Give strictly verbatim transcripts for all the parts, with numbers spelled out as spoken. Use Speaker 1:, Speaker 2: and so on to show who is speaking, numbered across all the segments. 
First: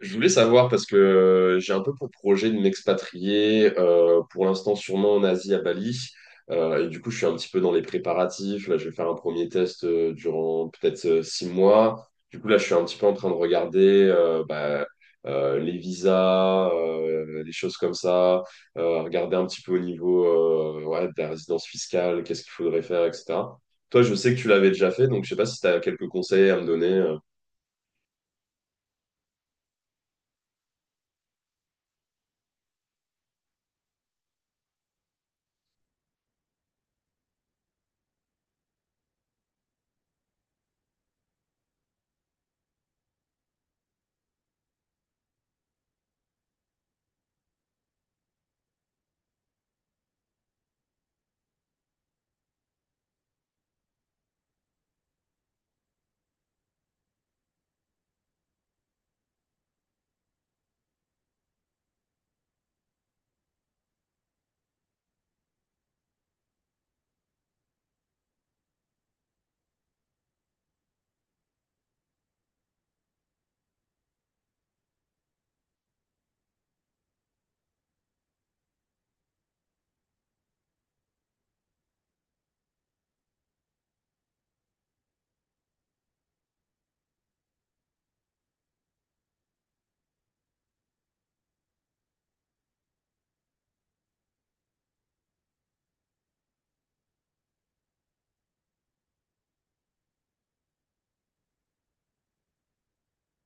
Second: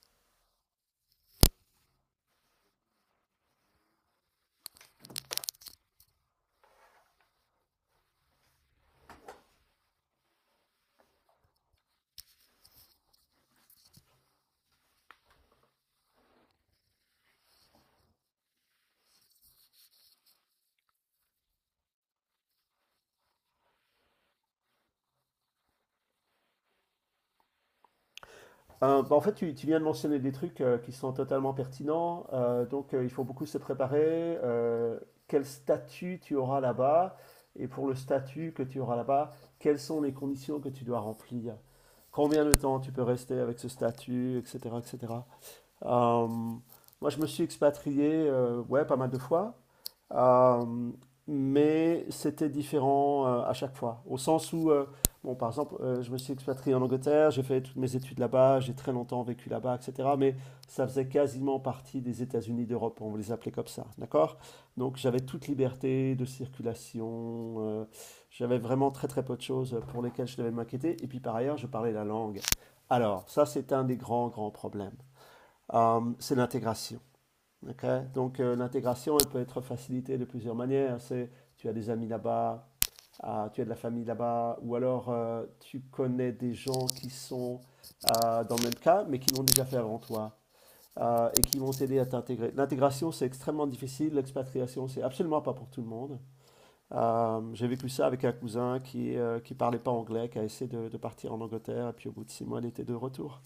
Speaker 1: Je voulais savoir parce que euh, j'ai un peu pour projet de m'expatrier, euh, pour l'instant sûrement en Asie, à Bali. Euh, et du coup, je suis un petit peu dans les préparatifs. Là, je vais faire un premier test, euh, durant peut-être euh, six mois. Du coup, là, je suis un petit peu en train de regarder, euh, bah, euh, les visas, euh, les choses comme ça, euh, regarder un petit peu au niveau, euh, ouais, de la résidence fiscale, qu'est-ce qu'il faudrait faire, et cetera. Toi, je sais que tu l'avais déjà fait, donc je sais pas si tu as quelques conseils à me donner. euh,
Speaker 2: Euh, bah, en fait, tu, tu viens de mentionner des trucs euh, qui sont totalement pertinents. Euh, donc, euh, il faut beaucoup se préparer. Euh, Quel statut tu auras là-bas? Et pour le statut que tu auras là-bas, quelles sont les conditions que tu dois remplir? Combien de temps tu peux rester avec ce statut, et cetera, et cetera. Euh, Moi, je me suis expatrié, euh, ouais, pas mal de fois. Euh, mais c'était différent euh, à chaque fois. Au sens où, euh, bon, par exemple, euh, je me suis expatrié en Angleterre, j'ai fait toutes mes études là-bas, j'ai très longtemps vécu là-bas, et cetera. Mais ça faisait quasiment partie des États-Unis d'Europe, on les appelait comme ça, d'accord? Donc j'avais toute liberté de circulation, euh, j'avais vraiment très très peu de choses pour lesquelles je devais m'inquiéter. Et puis par ailleurs, je parlais la langue. Alors, ça, c'est un des grands, grands problèmes. Euh, c'est l'intégration. Ok? Donc euh, l'intégration, elle peut être facilitée de plusieurs manières. C'est tu as des amis là-bas, ah, tu as de la famille là-bas, ou alors euh, tu connais des gens qui sont euh, dans le même cas, mais qui l'ont déjà fait avant toi, euh, et qui vont t'aider à t'intégrer. L'intégration, c'est extrêmement difficile. L'expatriation, c'est absolument pas pour tout le monde. Euh, j'ai vécu ça avec un cousin qui euh, qui parlait pas anglais, qui a essayé de, de partir en Angleterre, et puis au bout de six mois, il était de retour.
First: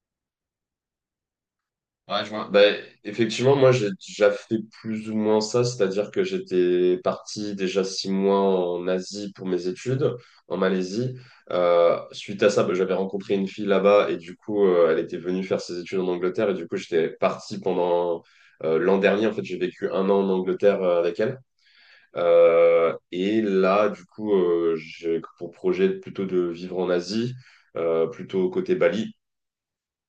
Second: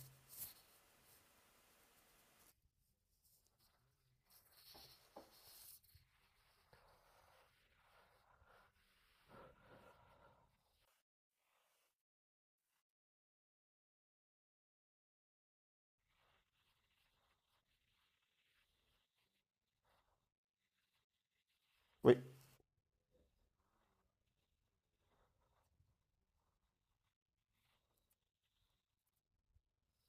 Speaker 1: Ouais, je vois. Ben, effectivement, moi, j'ai déjà fait plus ou moins ça, c'est-à-dire que j'étais parti déjà six mois en Asie pour mes études, en Malaisie. Euh, suite à ça, ben, j'avais rencontré une fille là-bas et du coup, euh, elle était venue faire ses études en Angleterre et du coup, j'étais parti pendant, euh, l'an dernier. En fait, j'ai vécu un an en Angleterre, euh, avec elle.
Speaker 2: Oui,
Speaker 1: Euh, et là, du coup, euh, j'ai pour projet plutôt de vivre en Asie, euh, plutôt côté Bali.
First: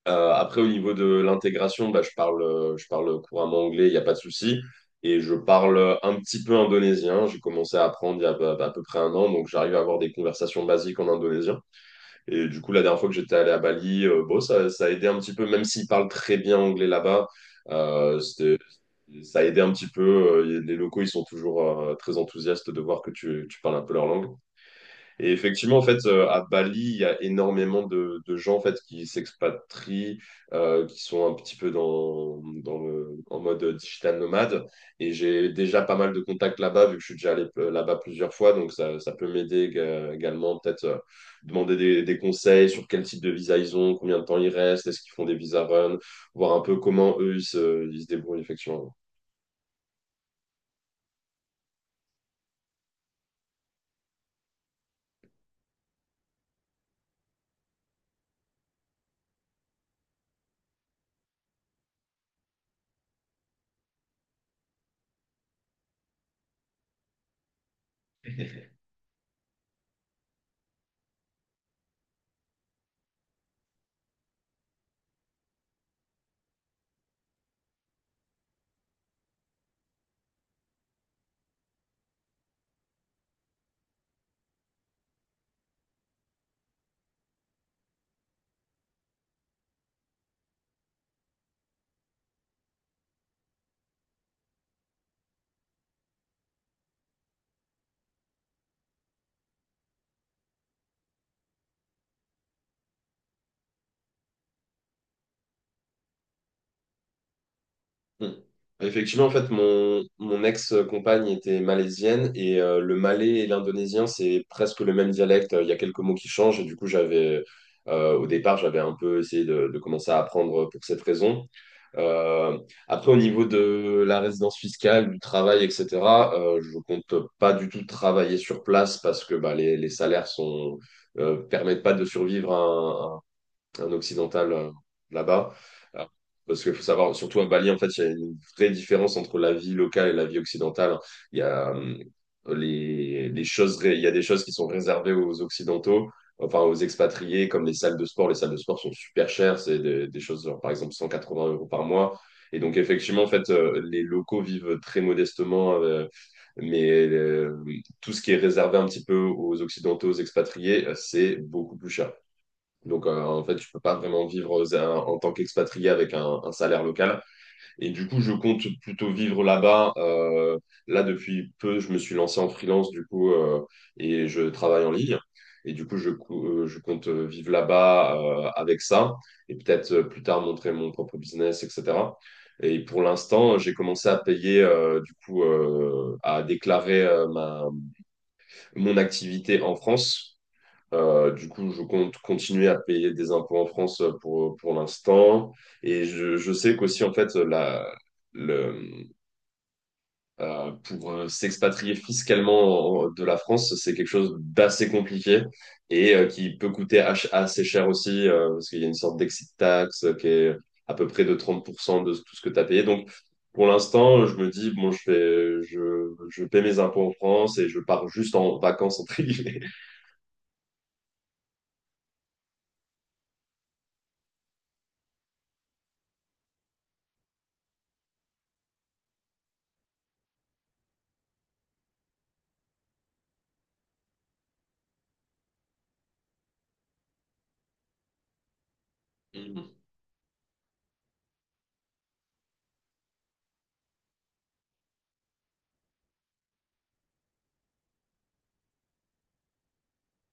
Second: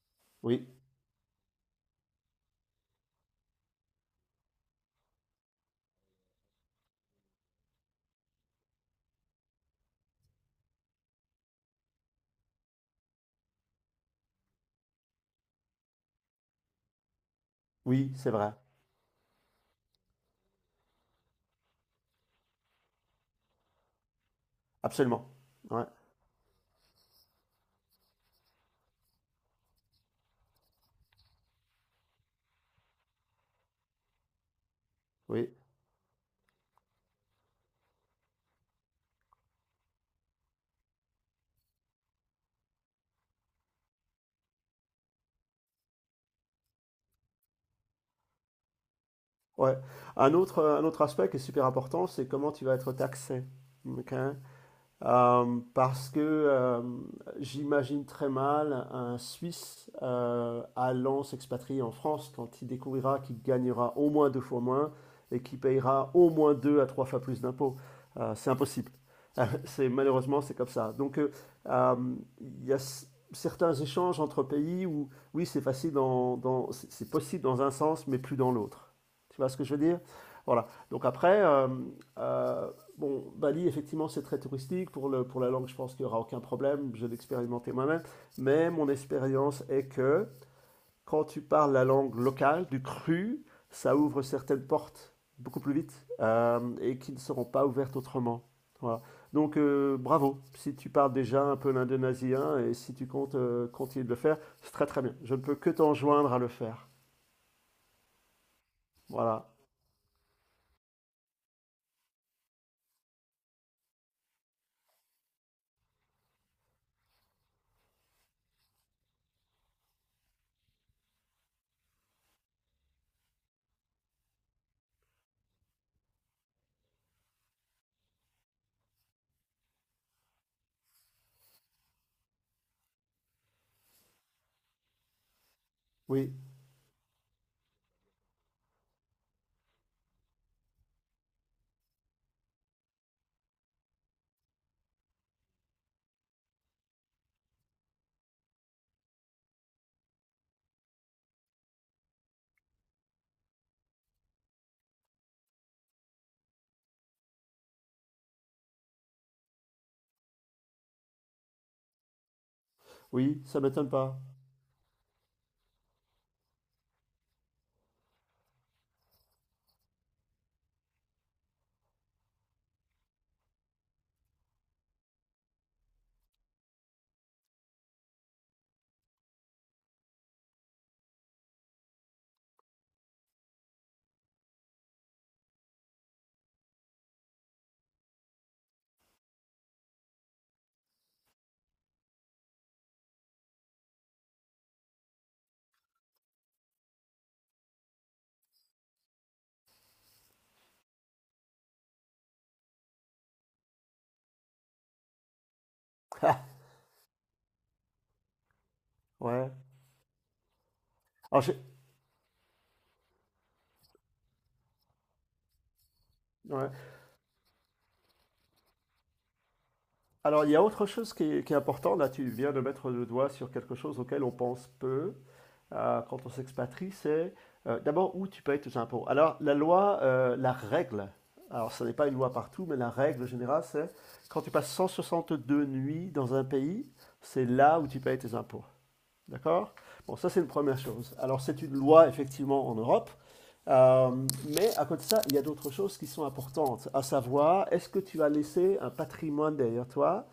Speaker 1: Euh, après, au
Speaker 2: oui,
Speaker 1: niveau de l'intégration, bah, je parle, euh, je parle couramment anglais, il n'y a pas de souci. Et je parle, euh, un petit peu indonésien. J'ai commencé à apprendre il y a à, à peu près un an, donc j'arrive à avoir des conversations basiques en indonésien. Et du coup, la dernière fois que j'étais allé à Bali, euh, bon, ça, ça a aidé un petit peu, même s'ils parlent très bien anglais là-bas,
Speaker 2: oui,
Speaker 1: euh,
Speaker 2: c'est vrai.
Speaker 1: c'était- ça a aidé un petit peu. Euh, Les locaux, ils sont toujours, euh, très enthousiastes de voir que tu, tu parles un peu leur langue.
Speaker 2: Absolument.
Speaker 1: Et effectivement, en
Speaker 2: Ouais,
Speaker 1: fait, euh, à Bali, il y a énormément de, de gens en fait, qui s'expatrient, euh, qui sont un petit peu dans, dans le- en mode digital nomade. Et j'ai
Speaker 2: oui.
Speaker 1: déjà pas mal de contacts là-bas, vu que je suis déjà allé, euh, là-bas plusieurs fois. Donc, ça, ça peut m'aider ég- également, peut-être, euh, demander des, des conseils sur quel type de visa ils ont, combien de temps ils restent, est-ce qu'ils font des visa run, voir un peu comment eux, ils se, ils se débrouillent, effectivement.
Speaker 2: Ouais. Un autre, un autre aspect qui est super important, c'est comment tu vas être taxé. OK? Euh, parce que euh, j'imagine très mal un Suisse euh, allant s'expatrier en France quand il découvrira qu'il gagnera au moins deux fois moins et qu'il payera au moins deux à trois fois plus d'impôts. Euh, c'est impossible. C'est, malheureusement, c'est comme ça. Donc, euh, euh, il y a s- certains échanges entre pays où, oui, c'est facile dans, dans- c'est c'est possible dans un sens, mais plus dans l'autre. Tu vois ce que je veux dire? Voilà. Donc après, euh, euh, Bon, Bali, effectivement, c'est très touristique. Pour, le, pour la langue, je pense qu'il n'y aura aucun problème. Je l'ai expérimenté moi-même. Mais mon expérience est que quand tu parles la langue locale, du cru, ça ouvre certaines portes beaucoup plus vite euh, et qui ne seront pas ouvertes autrement. Voilà. Donc, euh, bravo. Si tu parles déjà un peu l'indonésien et si tu comptes euh, continuer de le faire, c'est très très bien. Je ne peux que t'enjoindre à le faire.
Speaker 1: Mm. Effectivement, en
Speaker 2: Voilà.
Speaker 1: fait, mon, mon ex-compagne était malaisienne et, euh, le malais et l'indonésien, c'est presque le même dialecte. Il y a quelques mots qui changent et du coup, j'avais, euh, au départ, j'avais un peu essayé de, de commencer à apprendre pour cette raison. Euh, après, au niveau de la résidence fiscale, du travail, et cetera, euh, je compte pas du tout travailler sur place parce que bah, les, les salaires sont, euh, permettent pas de survivre un occidental, euh, là-bas. Euh,
Speaker 2: Oui,
Speaker 1: Parce qu'il faut savoir, surtout à Bali, en fait, il y a une vraie différence entre la vie locale et la vie occidentale. Il y a, euh, les, les choses, ré- il y a des choses qui sont réservées aux Occidentaux, enfin aux expatriés, comme les salles de sport. Les salles de sport sont super chères, c'est des, des choses, genre, par exemple, cent quatre-vingts euros par mois. Et donc, effectivement, en fait, euh, les locaux vivent très modestement, euh, mais euh, tout ce qui est réservé un petit peu aux Occidentaux, aux expatriés, euh, c'est beaucoup plus cher. Donc, euh,
Speaker 2: oui,
Speaker 1: en fait,
Speaker 2: ça
Speaker 1: je peux
Speaker 2: m'étonne
Speaker 1: pas
Speaker 2: pas.
Speaker 1: vraiment vivre, euh, en tant qu'expatrié avec un, un salaire local. Et du coup, je compte plutôt vivre là-bas. Euh, là, depuis peu, je me suis lancé en freelance, du coup, euh, et je travaille en ligne. Et du coup, je, cou- euh, je compte, euh, vivre là-bas, euh, avec ça. Et peut-être, euh, plus tard montrer mon propre business, et cetera. Et pour l'instant, j'ai commencé à payer, euh, du coup, euh, à déclarer, euh, ma, mon activité en France, euh, du coup, je compte continuer à payer des impôts en France, euh, pour, pour l'instant. Et je, je sais qu'aussi, en fait, la, le, euh, pour, euh, s'expatrier fiscalement en- de la France, c'est quelque chose d'assez compliqué et, euh, qui peut coûter ach- assez cher aussi, euh, parce qu'il y a une sorte d'exit
Speaker 2: Ouais.
Speaker 1: tax, euh, qui est à peu près de
Speaker 2: Alors, j'ai-
Speaker 1: trente pour cent de tout ce que tu as payé. Donc, pour l'instant, je me dis, bon, je fais, je, je paie
Speaker 2: ouais.
Speaker 1: mes impôts en France et je pars juste en vacances, entre guillemets.
Speaker 2: Alors, il y a autre chose qui est, qui est important. Là, tu viens de mettre le doigt sur quelque chose auquel on pense peu euh, quand on s'expatrie. C'est euh, d'abord où tu payes tes impôts. Alors, la loi, euh, la règle, alors ce n'est pas une loi partout, mais la règle générale, c'est quand tu passes cent soixante-deux nuits dans un pays, c'est là où tu payes tes impôts. D'accord? Bon, ça, c'est une première chose. Alors, c'est une loi, effectivement, en Europe. Euh, mais à côté de ça, il y a d'autres choses qui sont importantes, à savoir, est-ce que tu as laissé un patrimoine derrière toi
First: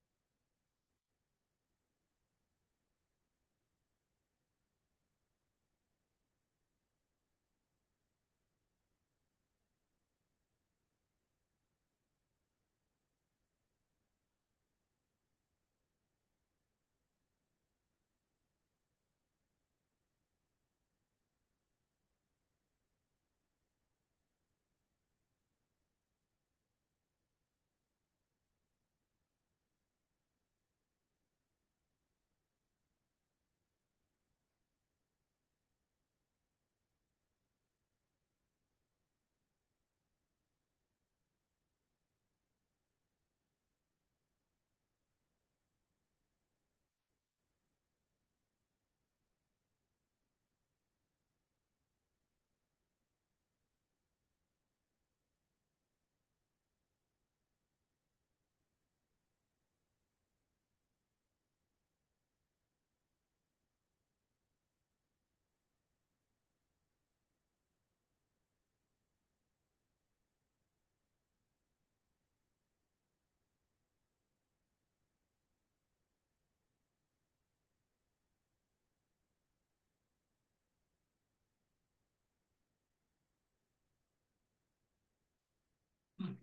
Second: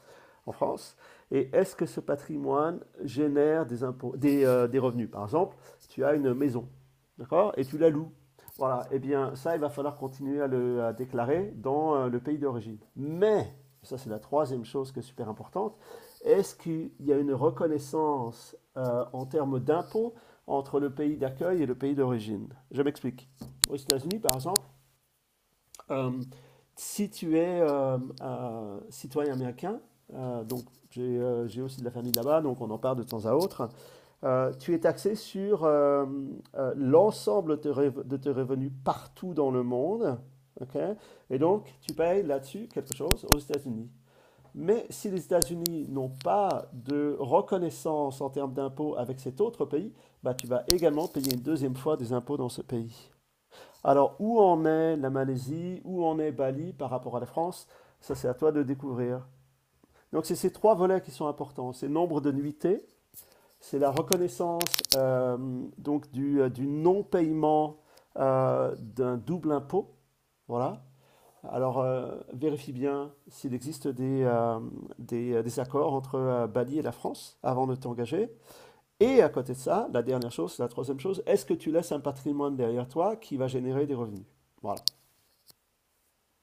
Speaker 2: en France? Et est-ce que ce patrimoine génère des, impôts, des, euh, des revenus? Par exemple, tu as une maison, d'accord? Et tu la loues. Voilà, eh bien ça, il va falloir continuer à le à déclarer dans euh, le pays d'origine. Mais, ça c'est la troisième chose qui est super importante, est-ce qu'il y a une reconnaissance euh, en termes d'impôts entre le pays d'accueil et le pays d'origine? Je m'explique. Aux États-Unis, par exemple, euh, si tu es euh, euh, citoyen américain, euh, donc j'ai euh, j'ai aussi de la famille là-bas, donc on en parle de temps à autre, euh, tu es taxé sur euh, euh, l'ensemble de, tes rev- de tes revenus partout dans le monde, ok? Et donc tu payes là-dessus quelque chose aux États-Unis. Mais si les États-Unis n'ont pas de reconnaissance en termes d'impôts avec cet autre pays, bah, tu vas également payer une deuxième fois des impôts dans ce pays. Alors, où en est la Malaisie, où en est Bali par rapport à la France? Ça, c'est à toi de découvrir. Donc, c'est ces trois volets qui sont importants. C'est le nombre de nuitées, c'est la reconnaissance euh, donc du, euh, du non-paiement euh, d'un double impôt. Voilà. Alors, euh, vérifie bien s'il existe des, euh, des, euh, des accords entre euh, Bali et la France avant de t'engager. Et à côté de ça, la dernière chose, la troisième chose, est-ce que tu laisses un patrimoine derrière toi qui va générer des revenus? Voilà.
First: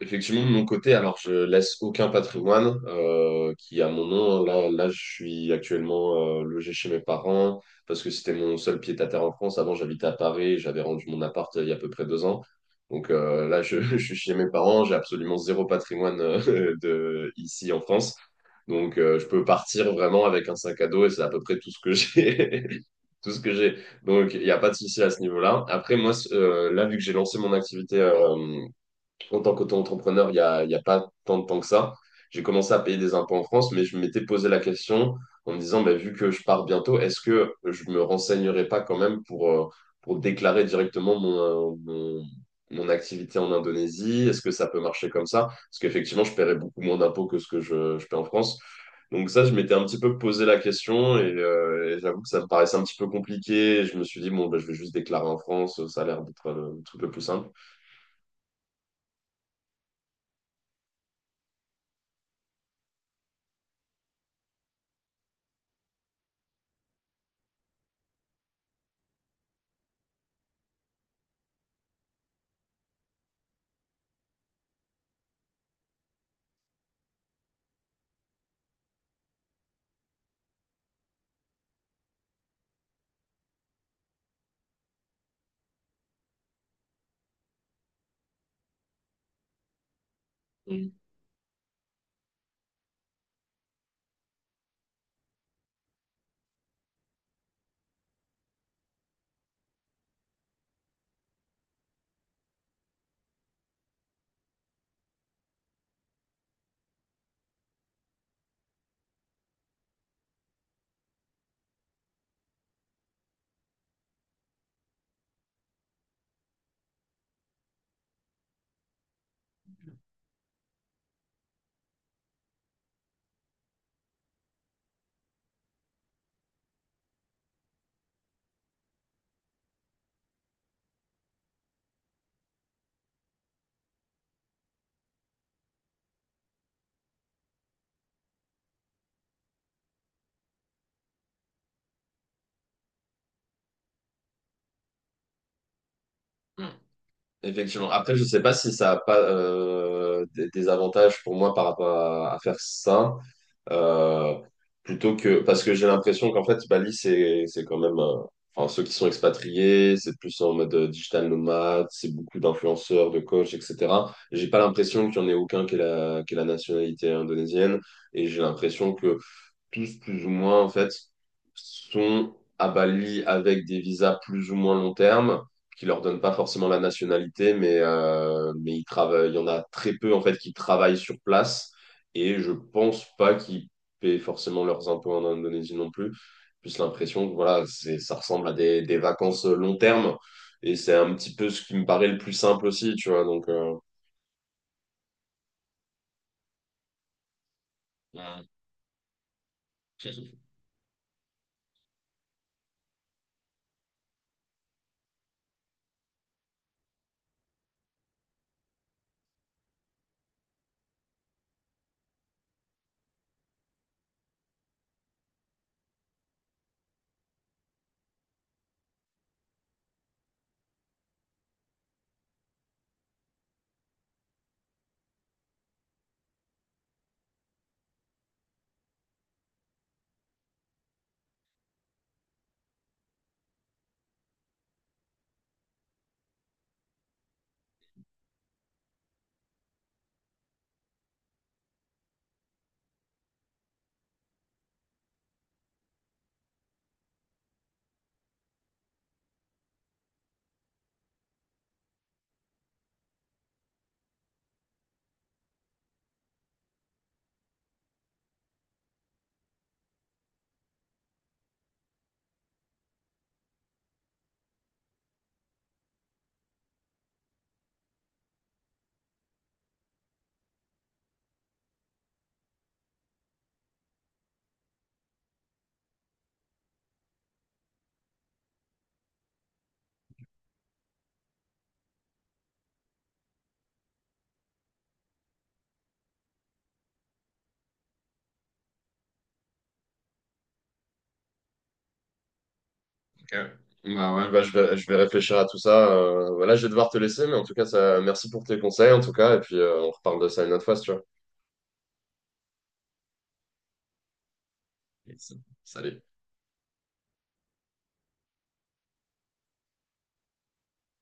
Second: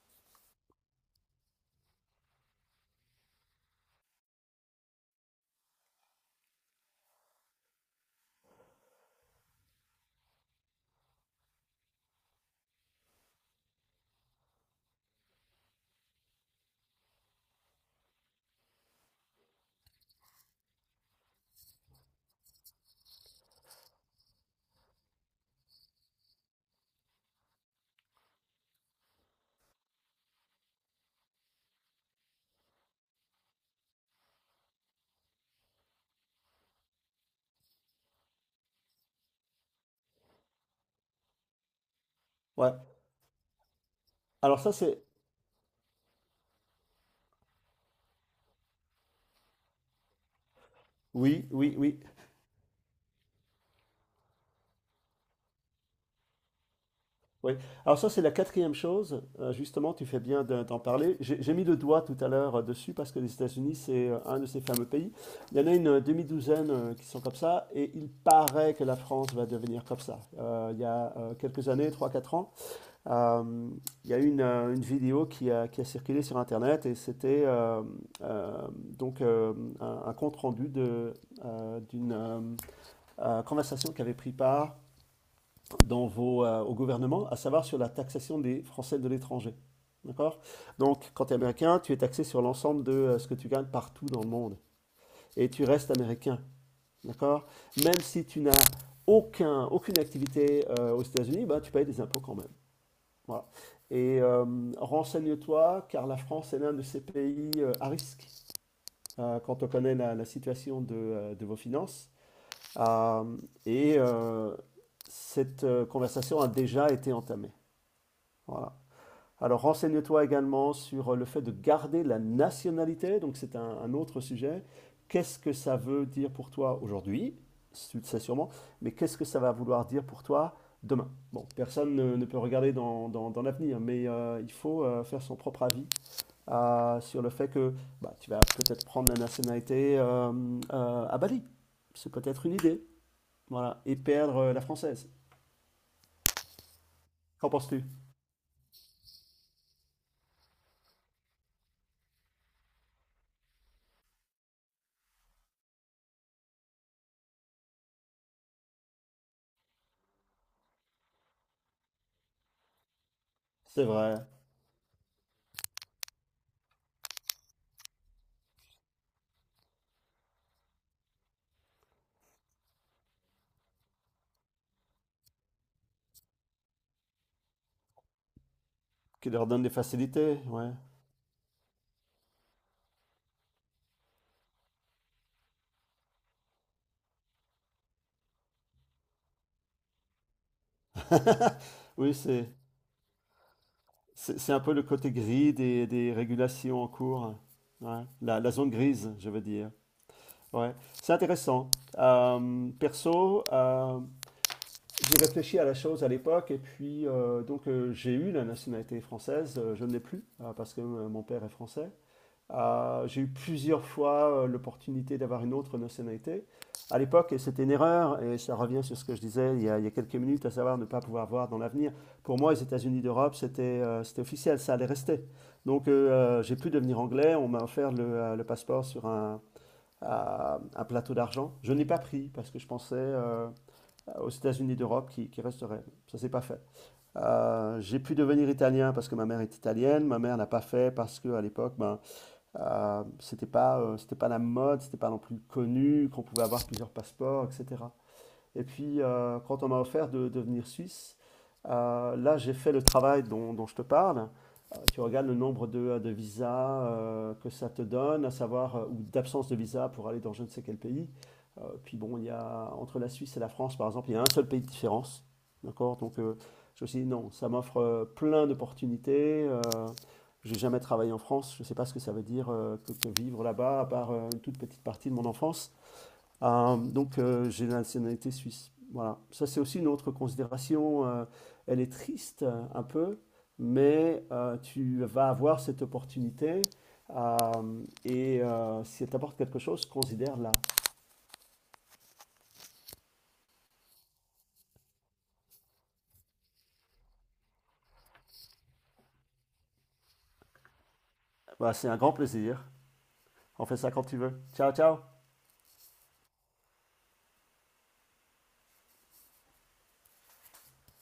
Speaker 1: Effectivement, de mon côté, alors je laisse aucun patrimoine, euh, qui est à mon nom. Là, là, je suis actuellement, euh, logé chez mes parents parce que c'était mon seul pied-à-terre en France. Avant, j'habitais à Paris, j'avais rendu mon appart, euh, il y a à peu près deux ans. Donc euh, là, je, je suis chez mes parents, j'ai absolument zéro patrimoine, euh, de, ici en France. Donc euh, je peux partir vraiment avec un sac à dos et c'est à peu près tout ce que j'ai. Tout ce que j'ai. Donc, il n'y a pas de souci à ce niveau-là. Après, moi, c- euh, là, vu que j'ai lancé mon activité, euh, en tant qu'auto-entrepreneur, il n'y a, il y a pas tant de temps que ça. J'ai commencé à payer des impôts en France, mais je m'étais posé la question en me disant, bah, vu que je pars bientôt, est-ce que je me renseignerai pas quand même pour, euh, pour déclarer directement mon, euh, mon,
Speaker 2: Ouais.
Speaker 1: mon activité en Indonésie? Est-ce que
Speaker 2: Alors
Speaker 1: ça
Speaker 2: ça
Speaker 1: peut
Speaker 2: c'est
Speaker 1: marcher comme ça? Parce qu'effectivement, je paierais beaucoup moins d'impôts que ce que je, je paie en France. Donc ça, je m'étais un petit peu posé la question et,
Speaker 2: oui, oui,
Speaker 1: euh,
Speaker 2: oui,
Speaker 1: et j'avoue que ça me paraissait un petit peu compliqué. Je me suis dit, bon, bah, je vais juste déclarer en France, ça a l'air d'être, euh, le truc le plus simple.
Speaker 2: oui. Alors ça c'est la quatrième chose. Euh, justement, tu fais bien de- d'en parler. J'ai j'ai mis le doigt tout à l'heure euh, dessus parce que les États-Unis c'est euh, un de ces fameux pays. Il y en a une euh, demi-douzaine euh, qui sont comme ça et il paraît que la France va devenir comme ça. Euh, il y a euh, quelques années, trois quatre ans, euh, il y a eu une, euh, une vidéo qui a, qui a circulé sur Internet et c'était euh, euh, donc euh, un, un compte rendu de, euh, d'une euh, euh, conversation qui avait pris part dans vos, euh, au gouvernement, à savoir sur la taxation des Français de l'étranger. D'accord? Donc, quand tu es américain, tu es taxé sur l'ensemble de euh, ce que tu gagnes partout dans le monde. Et tu restes américain. D'accord? Même si tu n'as aucun, aucune activité euh, aux États-Unis, bah, tu payes des impôts quand même. Voilà. Et euh, renseigne-toi, car la France est l'un de ces pays euh, à risque euh, quand on connaît la, la situation de, euh, de vos finances. Euh, et euh, cette euh, conversation a déjà été entamée. Voilà. Alors renseigne-toi également sur euh, le fait de garder la nationalité, donc c'est un, un autre sujet. Qu'est-ce que ça veut dire pour toi aujourd'hui? Tu le sais sûrement, mais qu'est-ce que ça va vouloir dire pour toi demain? Bon, personne ne, ne peut regarder dans, dans- dans l'avenir, mais euh, il faut euh, faire son propre avis euh, sur le fait que bah, tu vas peut-être prendre la nationalité euh, euh, à Bali. C'est peut-être une idée, voilà, et perdre euh, la française. Qu'en penses-tu?
Speaker 1: Effectivement. Après, je sais pas si ça a pas, euh, des, des avantages pour moi par rapport à, à faire ça, euh, plutôt que parce que j'ai l'impression qu'en fait Bali c'est c'est quand même, euh, enfin ceux qui sont expatriés, c'est plus en mode, euh, digital nomade, c'est beaucoup d'influenceurs, de coachs,
Speaker 2: C'est
Speaker 1: et cetera.
Speaker 2: vrai,
Speaker 1: J'ai pas l'impression qu'il y en ait aucun qui ait la qui ait la nationalité indonésienne et j'ai l'impression que tous plus ou moins en fait sont à Bali avec des visas plus ou moins long terme qui leur donnent pas forcément la nationalité, mais euh, mais ils travaillent.
Speaker 2: qui
Speaker 1: Il y en
Speaker 2: leur
Speaker 1: a
Speaker 2: donne des
Speaker 1: très peu en fait
Speaker 2: facilités,
Speaker 1: qui
Speaker 2: ouais.
Speaker 1: travaillent sur place et je pense pas qu'ils paient forcément leurs impôts en Indonésie non plus. Plus l'impression que voilà, c'est ça ressemble à des, des vacances long terme et c'est un petit peu ce qui me paraît
Speaker 2: Oui,
Speaker 1: le plus
Speaker 2: c'est
Speaker 1: simple aussi, tu vois. Donc euh,
Speaker 2: c'est c'est un peu le côté gris des, des régulations en cours. Hein. Ouais. La, la zone grise, je veux dire.
Speaker 1: Ouais.
Speaker 2: Ouais. C'est intéressant. Euh, perso, euh, j'ai réfléchi à la chose à l'époque et puis euh, donc euh, j'ai eu la nationalité française. euh, je ne l'ai plus euh, parce que euh, mon père est français. Euh, j'ai eu plusieurs fois euh, l'opportunité d'avoir une autre nationalité. À l'époque, et c'était une erreur, et ça revient sur ce que je disais il y a, il y a quelques minutes, à savoir ne pas pouvoir voir dans l'avenir. Pour moi, les États-Unis d'Europe, c'était euh, c'était officiel, ça allait rester. Donc, euh, euh, j'ai pu devenir anglais. On m'a offert le, euh, le passeport sur un, à- un plateau d'argent. Je n'ai pas pris parce que je pensais euh, aux États-Unis d'Europe qui, qui resteraient. Ça s'est pas fait. Euh, j'ai pu devenir italien parce que ma mère est italienne. Ma mère n'a pas fait parce que à l'époque, ben, euh, c'était pas, euh, c'était pas la mode, c'était pas non plus connu, qu'on pouvait avoir plusieurs passeports, et cetera. Et puis, euh, quand on m'a offert de devenir suisse, euh, là, j'ai fait le travail dont, dont je te parle. Euh, tu regardes le nombre de, euh, de visas euh, que ça te donne, à savoir, euh, ou d'absence de visa pour aller dans je ne sais quel pays. Euh, puis bon, il y a, entre la Suisse et la France, par exemple, il y a un seul pays de différence. D'accord? Donc, euh, je me suis dit, non, ça m'offre euh, plein d'opportunités. Euh, j'ai jamais travaillé en France, je ne sais pas ce que ça veut dire euh, que, que vivre là-bas, à part euh, une toute petite partie de mon enfance. Euh, donc euh, j'ai la nationalité suisse. Voilà. Ça, c'est aussi une autre considération. euh, elle est triste euh, un peu, mais euh, tu vas avoir cette opportunité. euh, et euh, si elle t'apporte quelque chose, considère-la.
Speaker 1: Ok. Bah ouais, bah je vais, je vais réfléchir à tout ça. Euh, voilà, je vais devoir te laisser, mais en tout cas, ça, merci pour tes conseils, en tout cas, et puis, euh, on reparle de ça une autre fois, si tu vois.
Speaker 2: Bah, c'est un grand plaisir. On fait ça quand tu veux. Ciao, ciao.
Speaker 1: Yes. Salut.